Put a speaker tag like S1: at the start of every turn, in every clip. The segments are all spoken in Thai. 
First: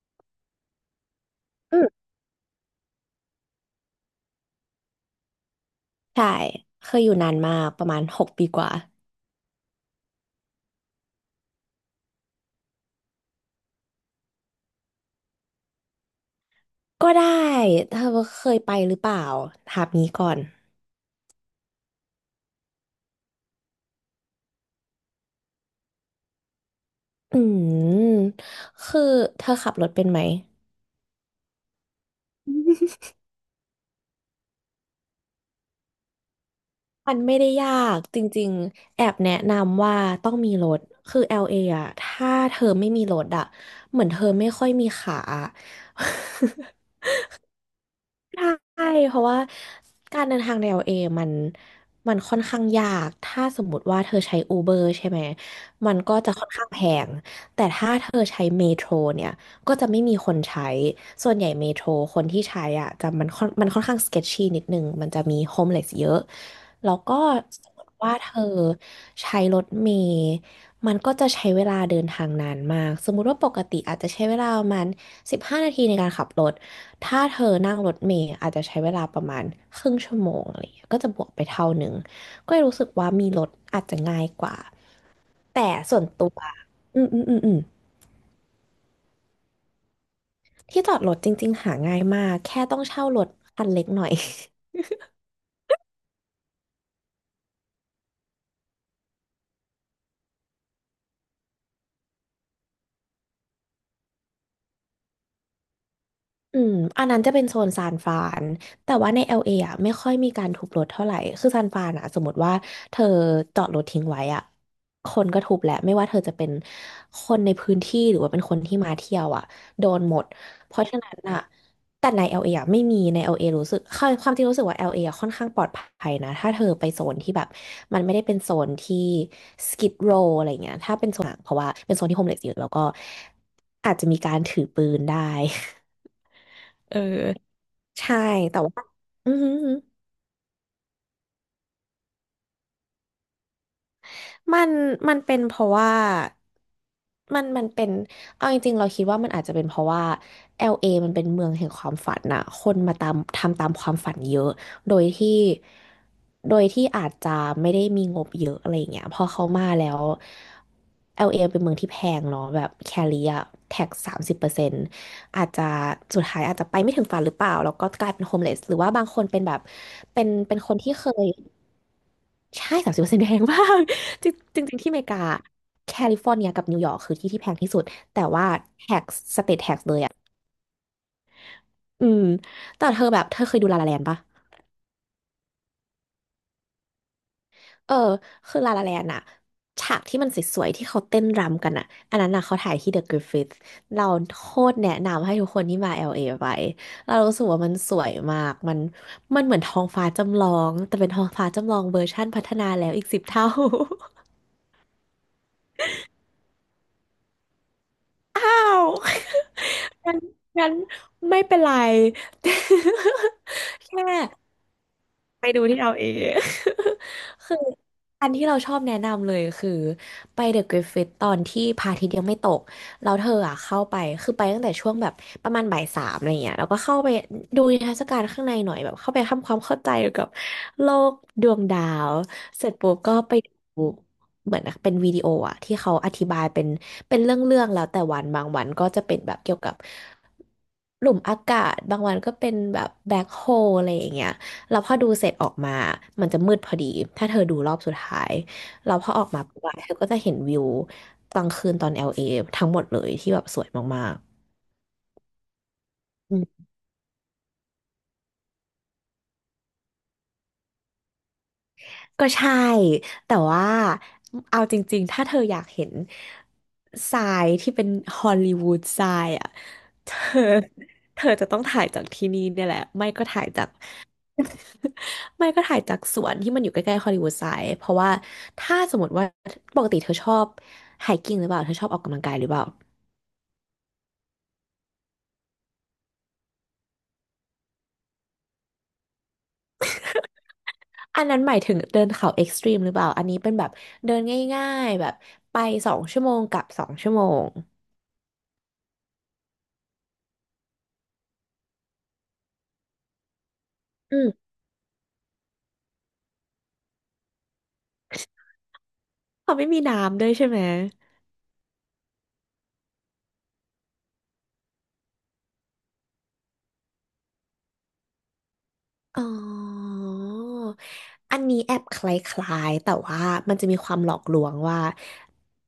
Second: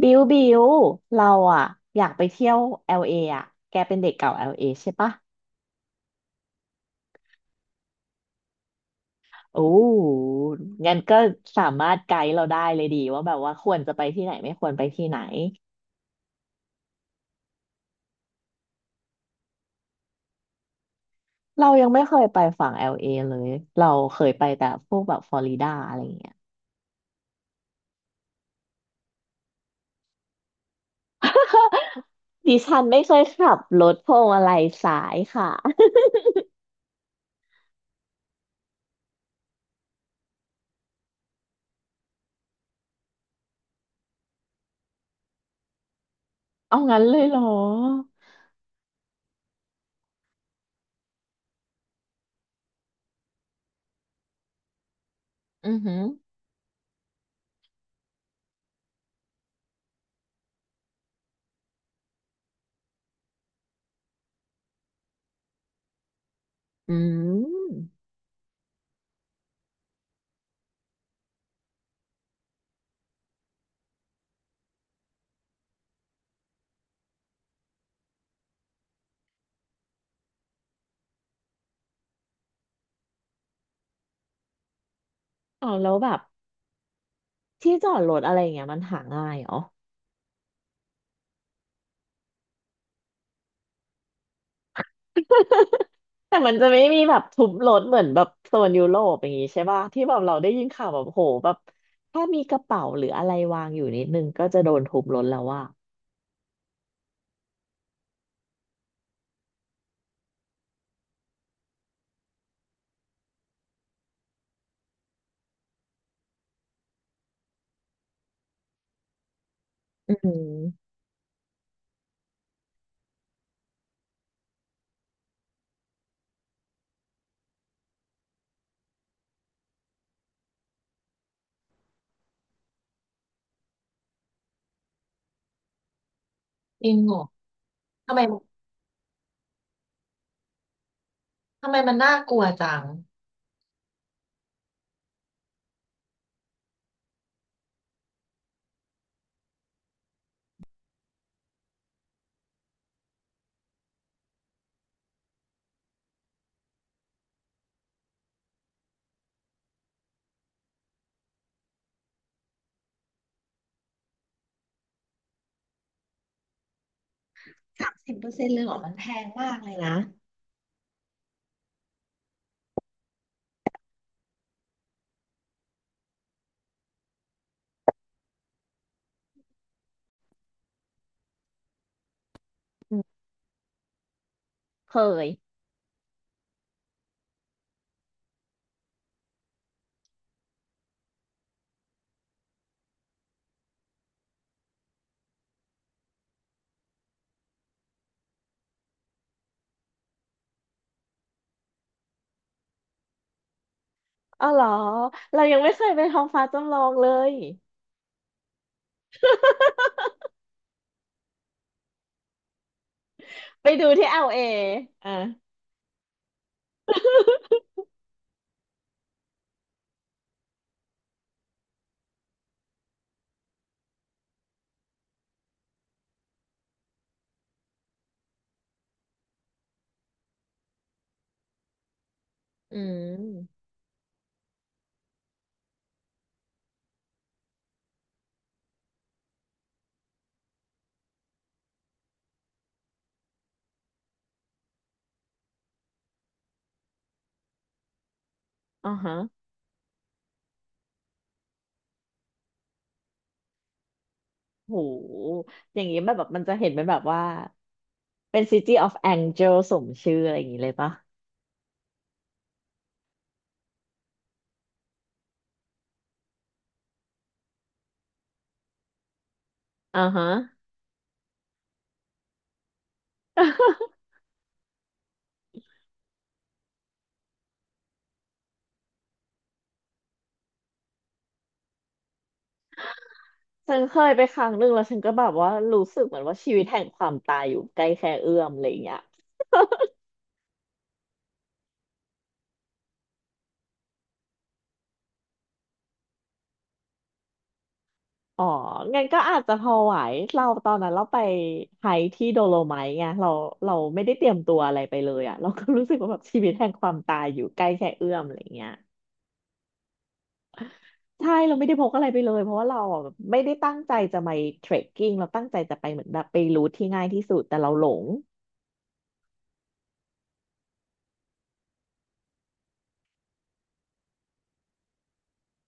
S1: บิวบิวเราอะ
S2: อื
S1: อ
S2: ม
S1: ยากไปเที่ยว LA อลเออะแกเป็นเด็กเก่าแอลเ a ใช่ปะ
S2: ใช่เคยอยู่นานมากประมาณ6 ปีกว่า
S1: โอ้งั้นก็สามารถไกด์เราได้เลยดีว่าแบบว่าควรจะไปที่ไหนไม่ควรไปที่ไหน
S2: ก็ได้เธอเคยไปหรือเปล่าถามนี้ก่อน
S1: เรายังไม่เคยไปฝั่ง LA เอเลยเราเคยไปแต่พวกแบบฟลอริดาอะไรอย่างเงี้ย
S2: อืมคือเธอขับรถเป็นไหม
S1: ดิฉันไม่ เคยขับรถพวงมาลัยสายค่ะ
S2: มันไม่ได้ยากจริงๆแอบแนะนำว่าต้องมีรถคือ LA อ่ะถ้าเธอไม่มีรถอะเหมือนเธอไม่ค่อยมีขาอะ
S1: เอา งั้นเลยเหรอ
S2: ใช่เพราะว่าการเดินทางในว a มันมันค่อนข้างยาก ถ้าสมมติว่าเธอใช้ Uber ใช่ไหม
S1: อือ
S2: มั
S1: หื
S2: น
S1: อ
S2: ก็จะค่อนข้างแพง แต่ถ้าเธอใช้เมโทรเนี่ย ก็จะไม่มีคนใช้ ส่วนใหญ่เมโทรคนที่ใช้อ่ะจะมันค่อนข้าง sketchy นิดนึงมันจะมี homeless เยอะ แล้
S1: อื
S2: วก็
S1: ม
S2: สมมติว่าเธอใช้รถเมล์มันก็จะใช้เวลาเดินทางนานมากสมมุติว่าปกติอาจจะใช้เวลาประมาณ15 นาทีในการขับรถ ถ้าเธอนั่งรถเมล์อาจจะใช้เวลาประมาณครึ่งชั่วโมงอะไรอย่างเงี้ยก็จะบวกไปเท่าหนึ่งก็เลยรู้สึกว่ามีรถอาจจะง่ายกว่า
S1: เอา
S2: แต่
S1: แล้ว
S2: ส่วน
S1: แบบ
S2: ตัวอืมอืมอืมอืม
S1: ที่จอดรถอะไรอย่างเงี้ยมันหาง่ายเหรอ
S2: ที่จอดรถจริงๆหาง่ายมากแค่ต้องเช่ารถคันเล็กหน่อย
S1: แต่มันจะไม่มีแบบทุบรถเหมือนแบบโซนยุโรปอย่างงี้ใช่ป่ะที่แบบเราได้ยินข่าวแบบโหแบบถ้ามีกระเป๋าหรืออะไรวางอยู่นิดนึงก็จะโดนทุบรถแล้วว่า
S2: อืมอันนั้นจะเป็นโซนซานฟรานแต่ว่าใน LA อลเออ่ะไม่ค่อยมีการทุบรถเท่าไหร่คือซานฟรานอ่ะสมมติว่าเธอจอดรถทิ้งไว้อ่ะคนก็ทุบแหละไม่ว่าเธอจะเป็นคนในพื้นที่หรือว่าเป็นคนที่มาเที่ยวอ่ะโดน
S1: อื
S2: หมดเพราะ
S1: ม
S2: ฉะนั้นอ่ะแต่ใน LA อลเออ่ะไม่มีใน LA รู้สึกความจริงรู้สึกว่า LA อลเออ่ะค่อนข้างปลอดภัยนะถ้าเธอไปโซนที่แบบมันไม่ได้เป็นโซนที่ Skid Row อะไรเงี้ยถ้าเป็นโซนหนังเพราะว่าเป็นโซนที่โฮมเลสเยอะแล้วก็อาจจะมีการถือปืนได้
S1: จริ
S2: เอ
S1: งเหรอ
S2: อ
S1: ทำ
S2: ใช่
S1: ไม
S2: แต่ว่าอือหือหือ
S1: ทำไมมันน่ากลัวจัง
S2: มันมันเป็นเพราะว่ามันเป็นเอาจริงๆเราคิดว่ามันอาจจะเป็นเพราะว่าแอลเอมันเป็นเมืองแห่งความฝันน่ะคนมาตามทำตามความฝันเยอะโดยที่โดยที่อาจจะไม่ได้มีงบเยอะอะไรอย่างเงี้ยพอเขามาแล้ว LA เอเป็นเมืองที่แพงเนาะแบบแคลิอะแท็กสามสิบเปอร์เซ็นต์อาจจะสุดท้ายอาจจะไปไม่ถึงฝันหรือเปล่าแล้วก็
S1: สาม
S2: กลา
S1: สิ
S2: ย
S1: บ
S2: เป็
S1: เป
S2: น
S1: อ
S2: โฮ
S1: ร์
S2: ม
S1: เซ็น
S2: เล
S1: ต์เล
S2: ส
S1: ยเห
S2: ห
S1: ร
S2: รื
S1: อ
S2: อว่า
S1: มันแพ
S2: บางคน
S1: ง
S2: เป็น
S1: มา
S2: แบ
S1: ก
S2: บ
S1: เลยนะ
S2: เป็นคนที่เคย ใช่30%แพงมาก จริงจริงๆที่อเมริกาแคลิฟอร์เนียกับนิวยอร์กคือที่ที่แพงที่สุด แต่ว่าแท็กสเตทแทกเลยอ่ะอืมแต่
S1: อื
S2: เธอ
S1: ม
S2: แบบเธอเคยดูลาลาแลนด์ปะ
S1: เคย
S2: เออ คือลาลาแลนด์อะฉากที่มันสวยๆที่เขาเต้นรำกันอะอันนั้นอะเขาถ่ายที่เดอะกริฟฟิธเราโคตรแนะนำให้ทุกคนที่มา LA ไปเรารู้สึกว่ามันสวยมาก มันเหมือนท้องฟ้าจำลองแต่เป็นท้องฟ้าจำลองเวอร์ชั่นพัฒนาแล้วอีก10 เท่า
S1: อ๋อเหรอเรายังไม่เคยไปท้องฟ้าจำลองเลย
S2: งั้นงั้นไม่เป็นไร
S1: ไป ดู
S2: แค่
S1: ที่เอลเออ่ะ
S2: ไปดูที่เราเอง คืออันที่เราชอบแนะนำเลยคือไปเดอะกริฟฟิตตอนที่พระอาทิตย์ยังไม่ตกแล้วเธออ่ะเข้าไปคือไปตั้งแต่ช่วงแบบประมาณบ่ายสามอะไรเงี้ยแล้วก็เข้าไปดูนิทรรศการข้างในหน่อยแบบเข้าไปทำความเข้าใจเกี่ยวกับโลกดวงดาวเสร็จ
S1: อื
S2: ปุ๊บก็ไปดู
S1: ม
S2: เหมือนเป็นวิดีโออ่ะที่เขาอธิบายเป็นเรื่องๆแล้วแต่วันบางวันก็จะเป็นแบบเกี่ยวกับหลุมอากาศบางวันก็เป็นแบบแบ็คโฮอะไรอย่างเงี้ย แล้วพอดูเสร็จออกมามันจะมืดพอดี ถ้าเธอดูรอบสุดท้ายแล้
S1: อ่า
S2: วพอ
S1: ฮะ
S2: ออกมาปุ๊บอะเธอก็จะเห็นวิวกลางคืนตอน LA ทั้งหมดเลยที่แบบสวยมาก
S1: โหอย่างนี้แบบแบบ
S2: ๆ
S1: มันจะเห็นเป็นแบบว่า เป็น City of Angel สมชื่ออะไรอย่างนี้เลยปะ
S2: ก็ใช่ แต่ว่าเอาจริงๆ ถ้าเธออยากเห็นทรายที่เป็นฮอลลีวูดทรายอ่ะ
S1: อ่า
S2: เธอ
S1: ฮะ
S2: เธอจะต้องถ่ายจากที่นี่เนี่ยแหละไม่ก็ถ่ายจาก ไม่ก็ถ่ายจากสวนที่มันอยู่ใกล้ๆฮอลลีวูดไซด์เพราะว่าถ้าสมมติว่าปกติเธอชอบไฮกิ้งหรือเปล่าเธอชอบออกกำลังกายหรือเปล่า
S1: ฉันเคยไปครั้งหนึ่งแล้วฉันก็แบบว่ารู้สึกเหมือนว่าชีวิตแห่งความตายอยู่ใกล้แค่เอื้อมอะไรอย่างเงี้ย
S2: อันนั้นหมายถึงเดินเขาเอ็กซ์ตรีมหรือเปล่าอันนี้เป็นแบบเดินง่ายๆแบบไปสองชั่วโมงกลับสองชั่วโมง
S1: อ๋องั้นก็อาจจะพอไหวเราตอนนั้นเราไปไฮค์ที่โดโลไมท์ไงเราเราไม่ได้
S2: อื
S1: เตรี
S2: ม
S1: ยมตัวอะไรไปเลยอ่ะเราก็รู้สึกว่าแบบชีวิตแห่งความตายอยู่ใกล้แค่เอื้อมอะไรอย่างเงี้ย
S2: เขาไม่มีน้ำด้วยใช่ไหม
S1: ใช่เราไม่ได้พกอะไรไปเลยเพราะว่าเราอ่ะแบบไม่ได้ตั้งใจจะไปเทรคกิ้งเราตั้งใจจะไปเหมือนแบบไปรูทที่ง่ายที่สุดแต่เราหลง
S2: อ๋ออันนี้แอบคล้ายๆแต่ว่ามันจะมีความหลอกลวงว่า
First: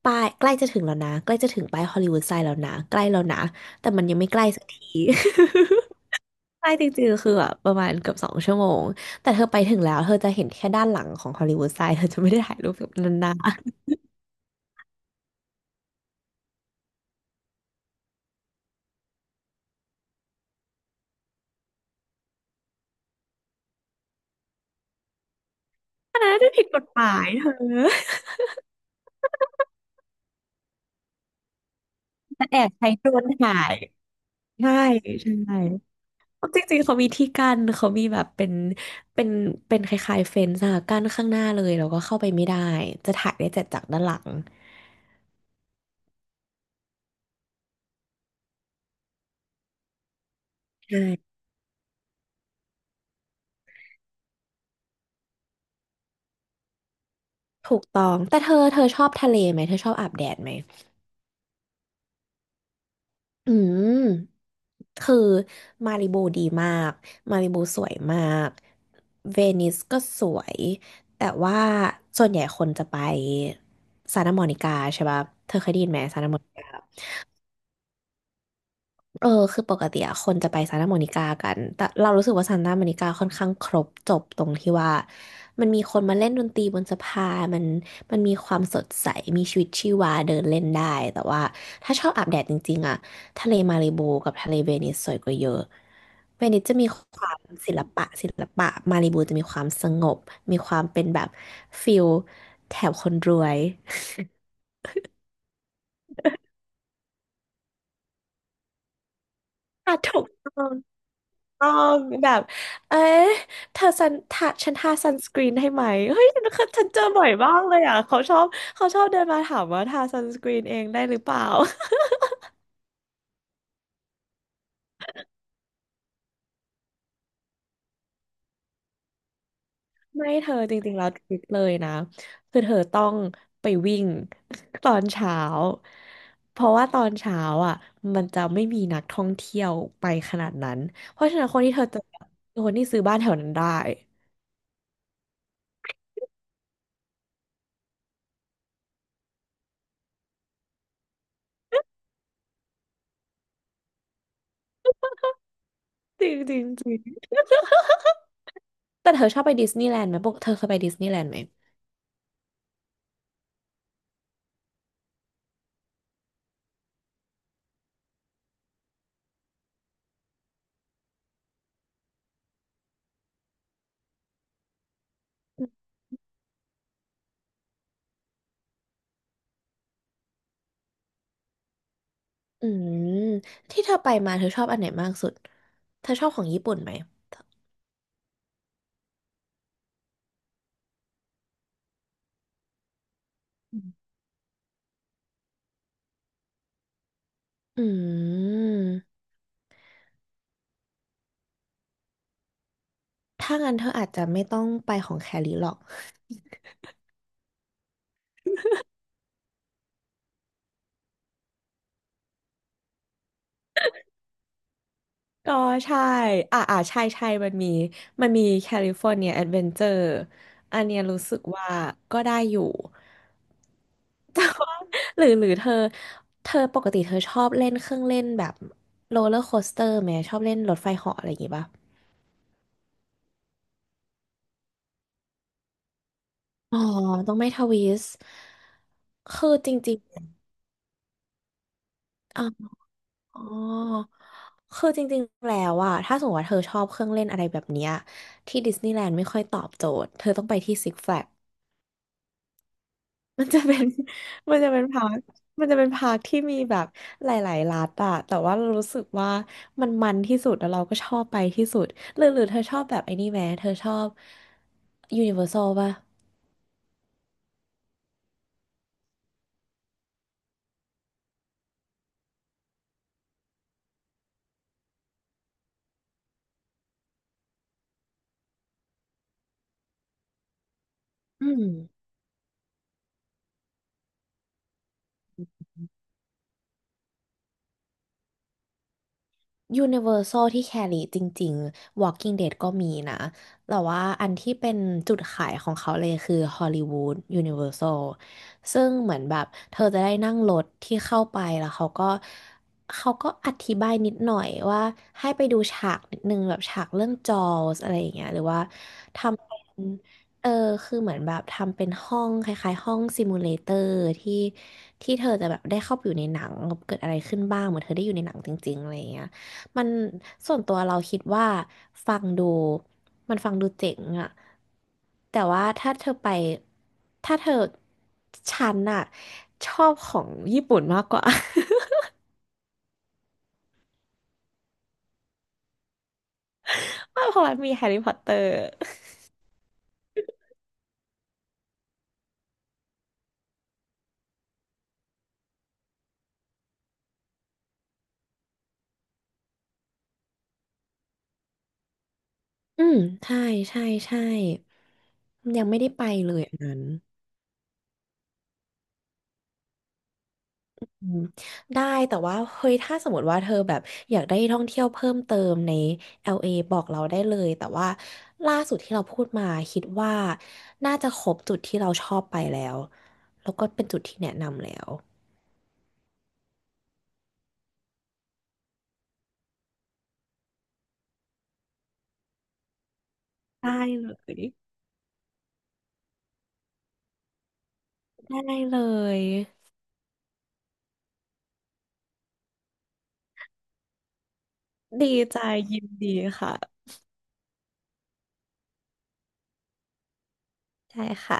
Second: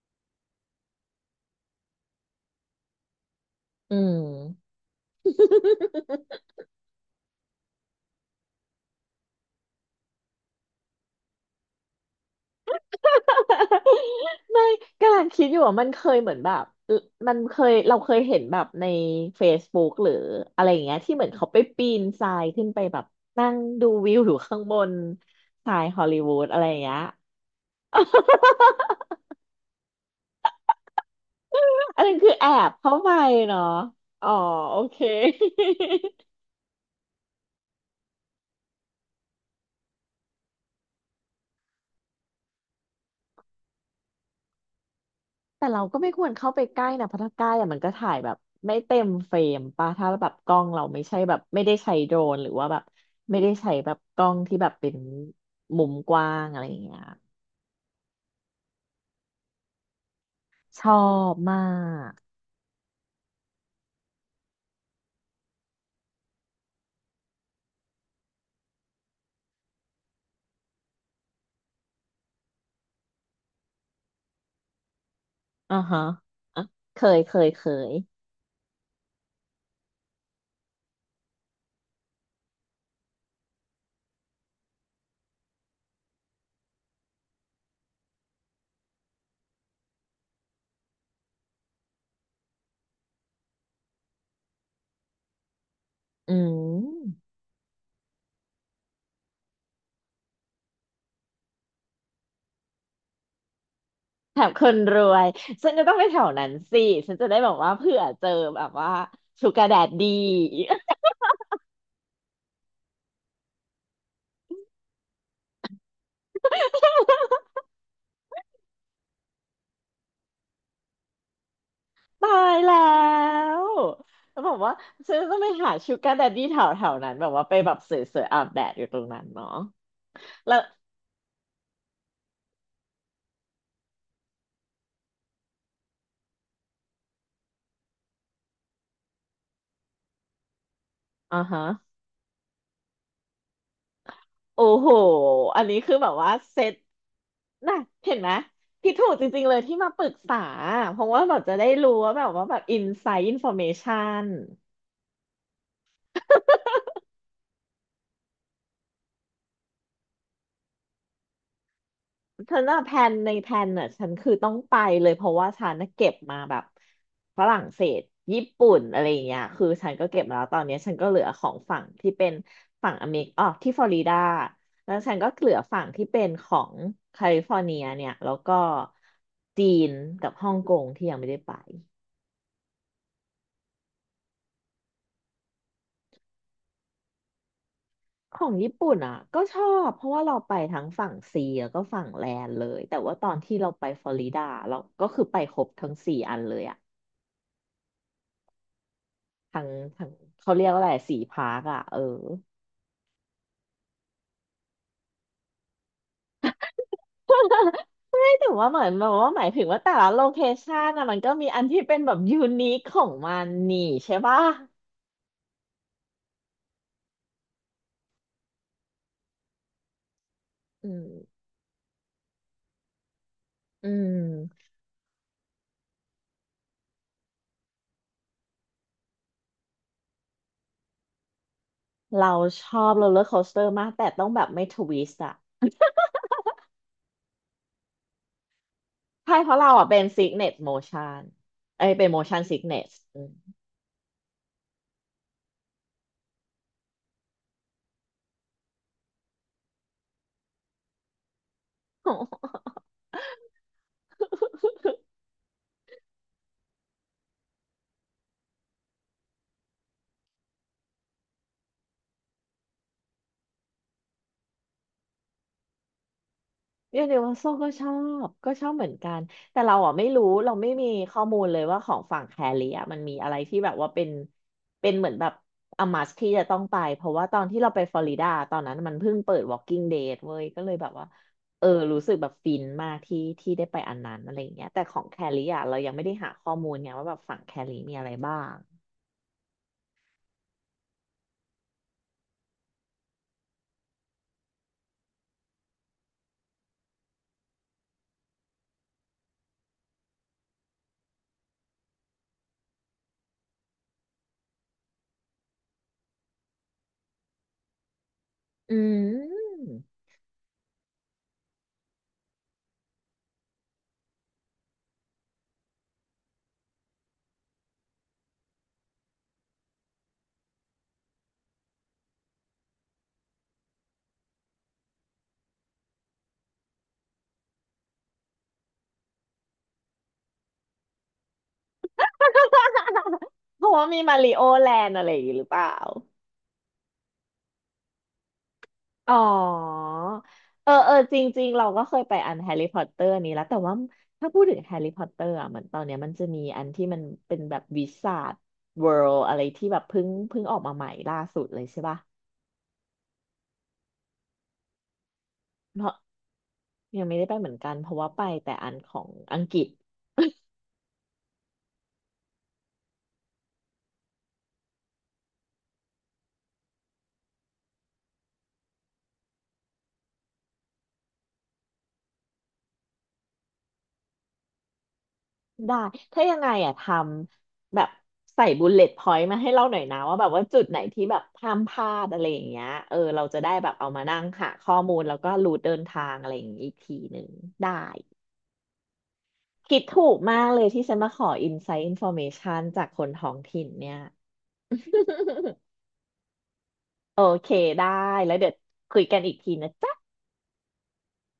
S2: ป้ายใกล้จะถึงแล้วนะใกล้จะถึงป้ายฮอลลีวูดไซด์แล้วนะใกล้แล้วนะแต่
S1: อื
S2: มันยั
S1: ม
S2: งไม่ใกล้สักที ใช่จริงๆคือแบบประมาณเกือบสองชั่วโมงแต่เธอไปถึงแล้วเธอจะเห็นแค่ด้านหลังของฮอลลีวูดไซด์เธอจะไม่ได้ถ่ายรูปแบบนั้นนะ
S1: ไม่กำลังคิดอยู่ว่ามันเคยเหมือนแบบมันเคยเราเคยเห็นแบบใน Facebook หรืออะไรอย่างเงี้ยที่เหมือนเขาไปปีนทรายขึ้นไปแบบนั่งดูวิวอยู่ข้างบนทรายฮอลลีวูดอะไร
S2: ผิด
S1: อย่า
S2: ก
S1: ง
S2: ฎ
S1: เงี้ย
S2: หมายเธอ
S1: อันนั้นคือ
S2: แต่
S1: แอ
S2: แอ
S1: บ
S2: บใช้
S1: เข้า
S2: โด
S1: ไป
S2: รนถ่า
S1: เนาะ
S2: ย
S1: อ๋อ
S2: ใช่
S1: โอเค
S2: ใช่เพราะจริงๆเขามีที่กั้นเขามีแบบเป็นเป็นคล้ายๆเฟนส์อะกั้นข้างหน้าเลยแล้วก็เข้าไปไม่ได้จะถ่ายได้แต่จากด้านหลัง
S1: แต่เราก็ไม่ควรเข้าไปใกล้นะเพราะถ้าใกล้อะมันก็ถ่ายแบบไม่เต็มเฟรมป่ะถ้าแบบกล้องเราไม่ใช่
S2: ใช่
S1: แบบไม่ได้ใช้โดรนหรือว่าแบบไม่ได้ใช้แบบกล้องที่แบบเป็นมุมกว้างอะไรอย่างเงี้ย
S2: ถูกต้องแต่เธอชอบทะเลไหมเธอชอบอาบแดดไหม
S1: ชอบมาก
S2: อืม คือมาริบูดีมาก มาริบูสวยมาก เวนิสก็สวย แต่ว่าส่วนใหญ่คนจะไปซานตาโมนิกาใช่ปะเธอเคย
S1: อ่า
S2: ได้ยินไห
S1: ฮะ
S2: มซานตาโมนิ
S1: อ่ะ
S2: กา
S1: เคย เคยเคย
S2: เออคือปกติอะคนจะไปซานตาโมนิกากันแต่เรารู้สึกว่าซานตาโมนิกาค่อนข้างครบจบตรงที่ว่ามันมีคนมาเล่นดนตรีบนสะพานมันมีความสดใสมีชีวิตชีวาเดินเล่นได้แต่ว่าถ้าชอบอาบแดดจริงๆอะทะเลมารลโบกับทะเลเวนิสสวยกว่าเยอะ
S1: อื
S2: เวนิสจะมีค
S1: ม
S2: วามศิลปะศิลปะมารลบบจะมีความสงบมีความเป็นแบบฟิลแถบคนรวย
S1: แถมคนรวยฉันจะต้องไปแถวนั้นสิฉันจะได้แบบว่าเผื่อเจอแบบว่าชูการ์แด ด
S2: อ่ะ
S1: ดี
S2: ถูกต้อง ต้องแบบเอ๊ะเธอซันทาฉันทาซันสกรีนให้ไหม เฮ้ยฉันเคยฉัน เจอบ่อยมากเลยอ่ะเขาชอบเขาชอบเดินมาถามว่าทาซันสกรีนเองได้หรือเปล่า
S1: ตายแล้วแล้วบอกว่าฉันจะต้องไปหาชูการ์แดดดี้แถวแถวนั้นแบบว่าไปแบบสวยๆอาบแดดอยู่ตรงนั้นเนาะ
S2: ไม่เธ
S1: แล้
S2: อ
S1: ว
S2: จริงๆแล้วทริคเลยนะคือเธอต้องไปวิ่ง ตอนเช้าเพราะว่าตอนเช้าอ่ะมันจะไม่มีนักท่องเที่ยวไปขนาดนั้นเพราะฉะ
S1: อ่า
S2: นั้นค
S1: ฮะ
S2: นที่เธอเจอคือคนที่ซื้อบ้านแถวนั้นได้
S1: โอ้โหอันนี้คือแบบว่าเซต น่ะเห็นไหมพี่ถูกจริงๆเลยที่มาปรึกษาเพราะว่าแบบจะได้รู้ว่าแบบว่าแบบอินไซต์อินฟอร์เมชัน
S2: จริงจริงจริงแต่เธอชอบไปดิสนีย์แลนด์ไหมปกเธอเคยไปดิสนีย์แลนด์ไหม
S1: เธอน่ะแพลนในแพลนน่ะฉันคือต้องไปเลยเพราะว่าฉันน่ะเก็บมาแบบฝรั่งเศสญี่ปุ่นอะไรอย่างเงี้ยคือฉันก็เก็บมาแล้วตอนเนี้ยฉันก็เหลือของฝั่งที่เป็นฝั่งอเมริกอ๋อที่ฟลอริดาแล้วฉันก็เหลือฝั่งที่เป็นของแคลิฟอร์เนียเนี่ยแล้วก็จีนกับฮ่องกงที่ยังไม่ได้ไป
S2: อืมที่เธอไปมาเธอชอบอันไหนมากสุดเธอชอบของญี่ปุ่นไหม
S1: ของญี่ปุ่นอ่ะก็ชอบเพราะว่าเราไปทั้งฝั่งซีแล้วก็ฝั่งแลนเลยแต่ว่าตอนที่เรา
S2: อื
S1: ไป
S2: ม
S1: ฟลอริดาเราก็คือไปครบทั้งสี่อันเลยอ่ะ
S2: อืม
S1: ทั้งทั้งเขาเรียกว่าอะไรสี่พาร์คอ่ะเออ
S2: ถ้างั้นเธออาจจะไม่ต้องไปของแคลิหรอก
S1: ไม่ถึงว่าเหมือนแบบว่าหมายถึงว่าแต่ละโลเคชันอะมันก็มีอันที่เป็นแบบยูนิคของมันนี่ใช่ปะ
S2: ก็ใช่อ่าอ่าใช่ใช่มันมีมันมีแคลิฟอร์เนียแอดเวนเจอร์อัน
S1: อื
S2: เนี้ยรู้สึก
S1: ม
S2: ว่าก็ได้อยู่
S1: อื
S2: แต่
S1: ม
S2: ว่าหรือเธอเธอปกติเธอชอบเล่นเครื่องเล่นแบบโรลเลอร์โคสเตอร์ไหมชอบเล่นรถไฟเหาะอะไรอย่างงี้ป่ะ
S1: เราชอบโรลเลอร์โคสเตอร์มากแต่ต้องแบบไม่ทวิสต์อะ
S2: อ๋อต้องไม่ทวิสต์
S1: ใช่เพ
S2: คือ
S1: ราะเรา
S2: จ
S1: อะ
S2: ริ
S1: เป็
S2: ง
S1: นซิกเนสโมชันเอ้ยเป็นโม
S2: ๆ
S1: ชั
S2: อ๋
S1: น
S2: อ
S1: ซิกเนส
S2: อ๋อ คือจริงๆแล้วอะถ้าสมมติว่าเธอชอบเครื่องเล่นอะไรแบบเนี้ยที่ดิสนีย์แลนด์ไม่ค่อยตอบโจทย์ เธอต้องไปที่ซิกแฟลก มันจะเป็น มันจะเป็นพาร์คมันจะเป็นพาร์คที่มีแบบหลายๆรัฐอะแต่ว่าเรารู้สึกว่ามันที่สุดแล้วเราก็ชอบไปที่สุด หรือเธอชอบแบบไอ้นี่ไหมเธอชอบยูนิเวอร์แซลป่ะ
S1: ยูนิเวอร์แซลก็ชอบก็ชอบเหมือนกันแต่เราอ่ะไม่รู้เราไม่มีข้อมูลเลยว่าของฝั่งแคลิอ่ะมันมีอะไรที่แบบว่าเป็นเป็นเหมือนแบบอามัสที่จะต้องไปเพราะว่าตอนที่เราไปฟลอริดาตอนนั้นมันเพิ่งเปิด Walking Dead เว้ยก็เลยแบบว่า
S2: อื
S1: เอ
S2: ม
S1: อรู้สึกแบบฟินมากที่ที่ได้ไปอันนั้นอะไรอย่างเงี้ยแต่ของแคลิอ่ะเรายังไม่ได้หาข้อมูลไงว่าแบบฝั่งแคลิมีอะไรบ้าง
S2: ยูนิเวอร์ซลที่แคลิจริงๆ Walking Dead ก็มีนะแต่ว่าอันที่เป็นจุดขายของเขาเลยคือฮอลลีวูดยูนิเวอร์ซลซึ่งเหมือนแบบเธอจะได้นั่งรถที่เข้าไปแล้วเขาก็อธิบายนิดหน่อยว่าให้ไปดูฉากนิดนึงแบบฉากเรื่องจอสอะไรอย่างเงี้ยหรือว่า
S1: อื
S2: ทำเป็น
S1: ม
S2: เออคือเหมือนแบบทำเป็นห้องคล้ายๆห้องซิมูเลเตอร์ที่ที่เธอจะแบบได้เข้าไปอยู่ในหนังเกิดอะไรขึ้นบ้างเหมือนเธอได้อยู่ในหนังจริงๆอะไรอย่างเงี้ย มันส่วนตัวเราคิดว่าฟังดูมันฟังดูเจ๋งอะแต่ว่าถ้าเธอไปถ้าเธอฉันอะชอบของญี่ปุ่นมากกว่า
S1: เพราะว่ามีมาริโอแลนด์อะไรอย่างงี้หรือเปล่า
S2: ว่ากเพราะมันมีแฮร์รี่พอตเตอร์
S1: อ๋อเออเออจริงๆเราก็เคยไปอันแฮร์รี่พอตเตอร์นี้แล้วแต่ว่าถ้าพูดถึงแฮร์รี่พอตเตอร์อ่ะเหมือนตอนเนี้ยมันจะมีอันที่มันเป็นแบบวิสาทเวิลด์อะไรที่แบบเพิ่งออกมาใหม่ล่าสุดเลยใช่ป่ะ
S2: อืมใช่ใช่ใช่ยังไม่
S1: เพ
S2: ได้
S1: ราะ
S2: ไปเลยอันนั้น
S1: ยังไม่ได้ไปเหมือนกันเพราะว่าไปแต่อันของอังกฤษ
S2: อืมได้แต่ว่าเฮ้ยถ้าสมมติว่าเธอแบบอยากได้ท่องเที่ยวเพิ่มเติมใน LA บอกเราได้เลยแต่ว่าล่าสุดที่เราพูดมาคิดว่าน่าจะครบจุดที่เราชอบไปแล้วแล้วก็เป็นจุดที่แนะนำแล้ว
S1: ได้ถ้ายังไงอ่ะทำแบบใส่บุลเลต์พอยต์มาให้เราหน่อยนะว่าแบบว่าจุดไหนที่แบบห้ามพลาดอะไรอย่างเงี้ยเออเราจะได้แบ
S2: ได้
S1: บเอามา
S2: เล
S1: นั่ง
S2: ย
S1: หาข้อมูลแล้วก็รูทเดินทางอะไรอย่างงี้อีกทีหนึ่งได้
S2: ได้เลย
S1: คิดถูกมากเลยที่ฉันมาขออินไซต์อินฟ r m a เมชันจากคนท้องถิ่นเนี่ย
S2: ดีใจ ยินดีค่ะ
S1: โอเคได้แล้วเดี๋ยวคุยกันอีกทีนะจ๊ะ
S2: ใช่ค่ะ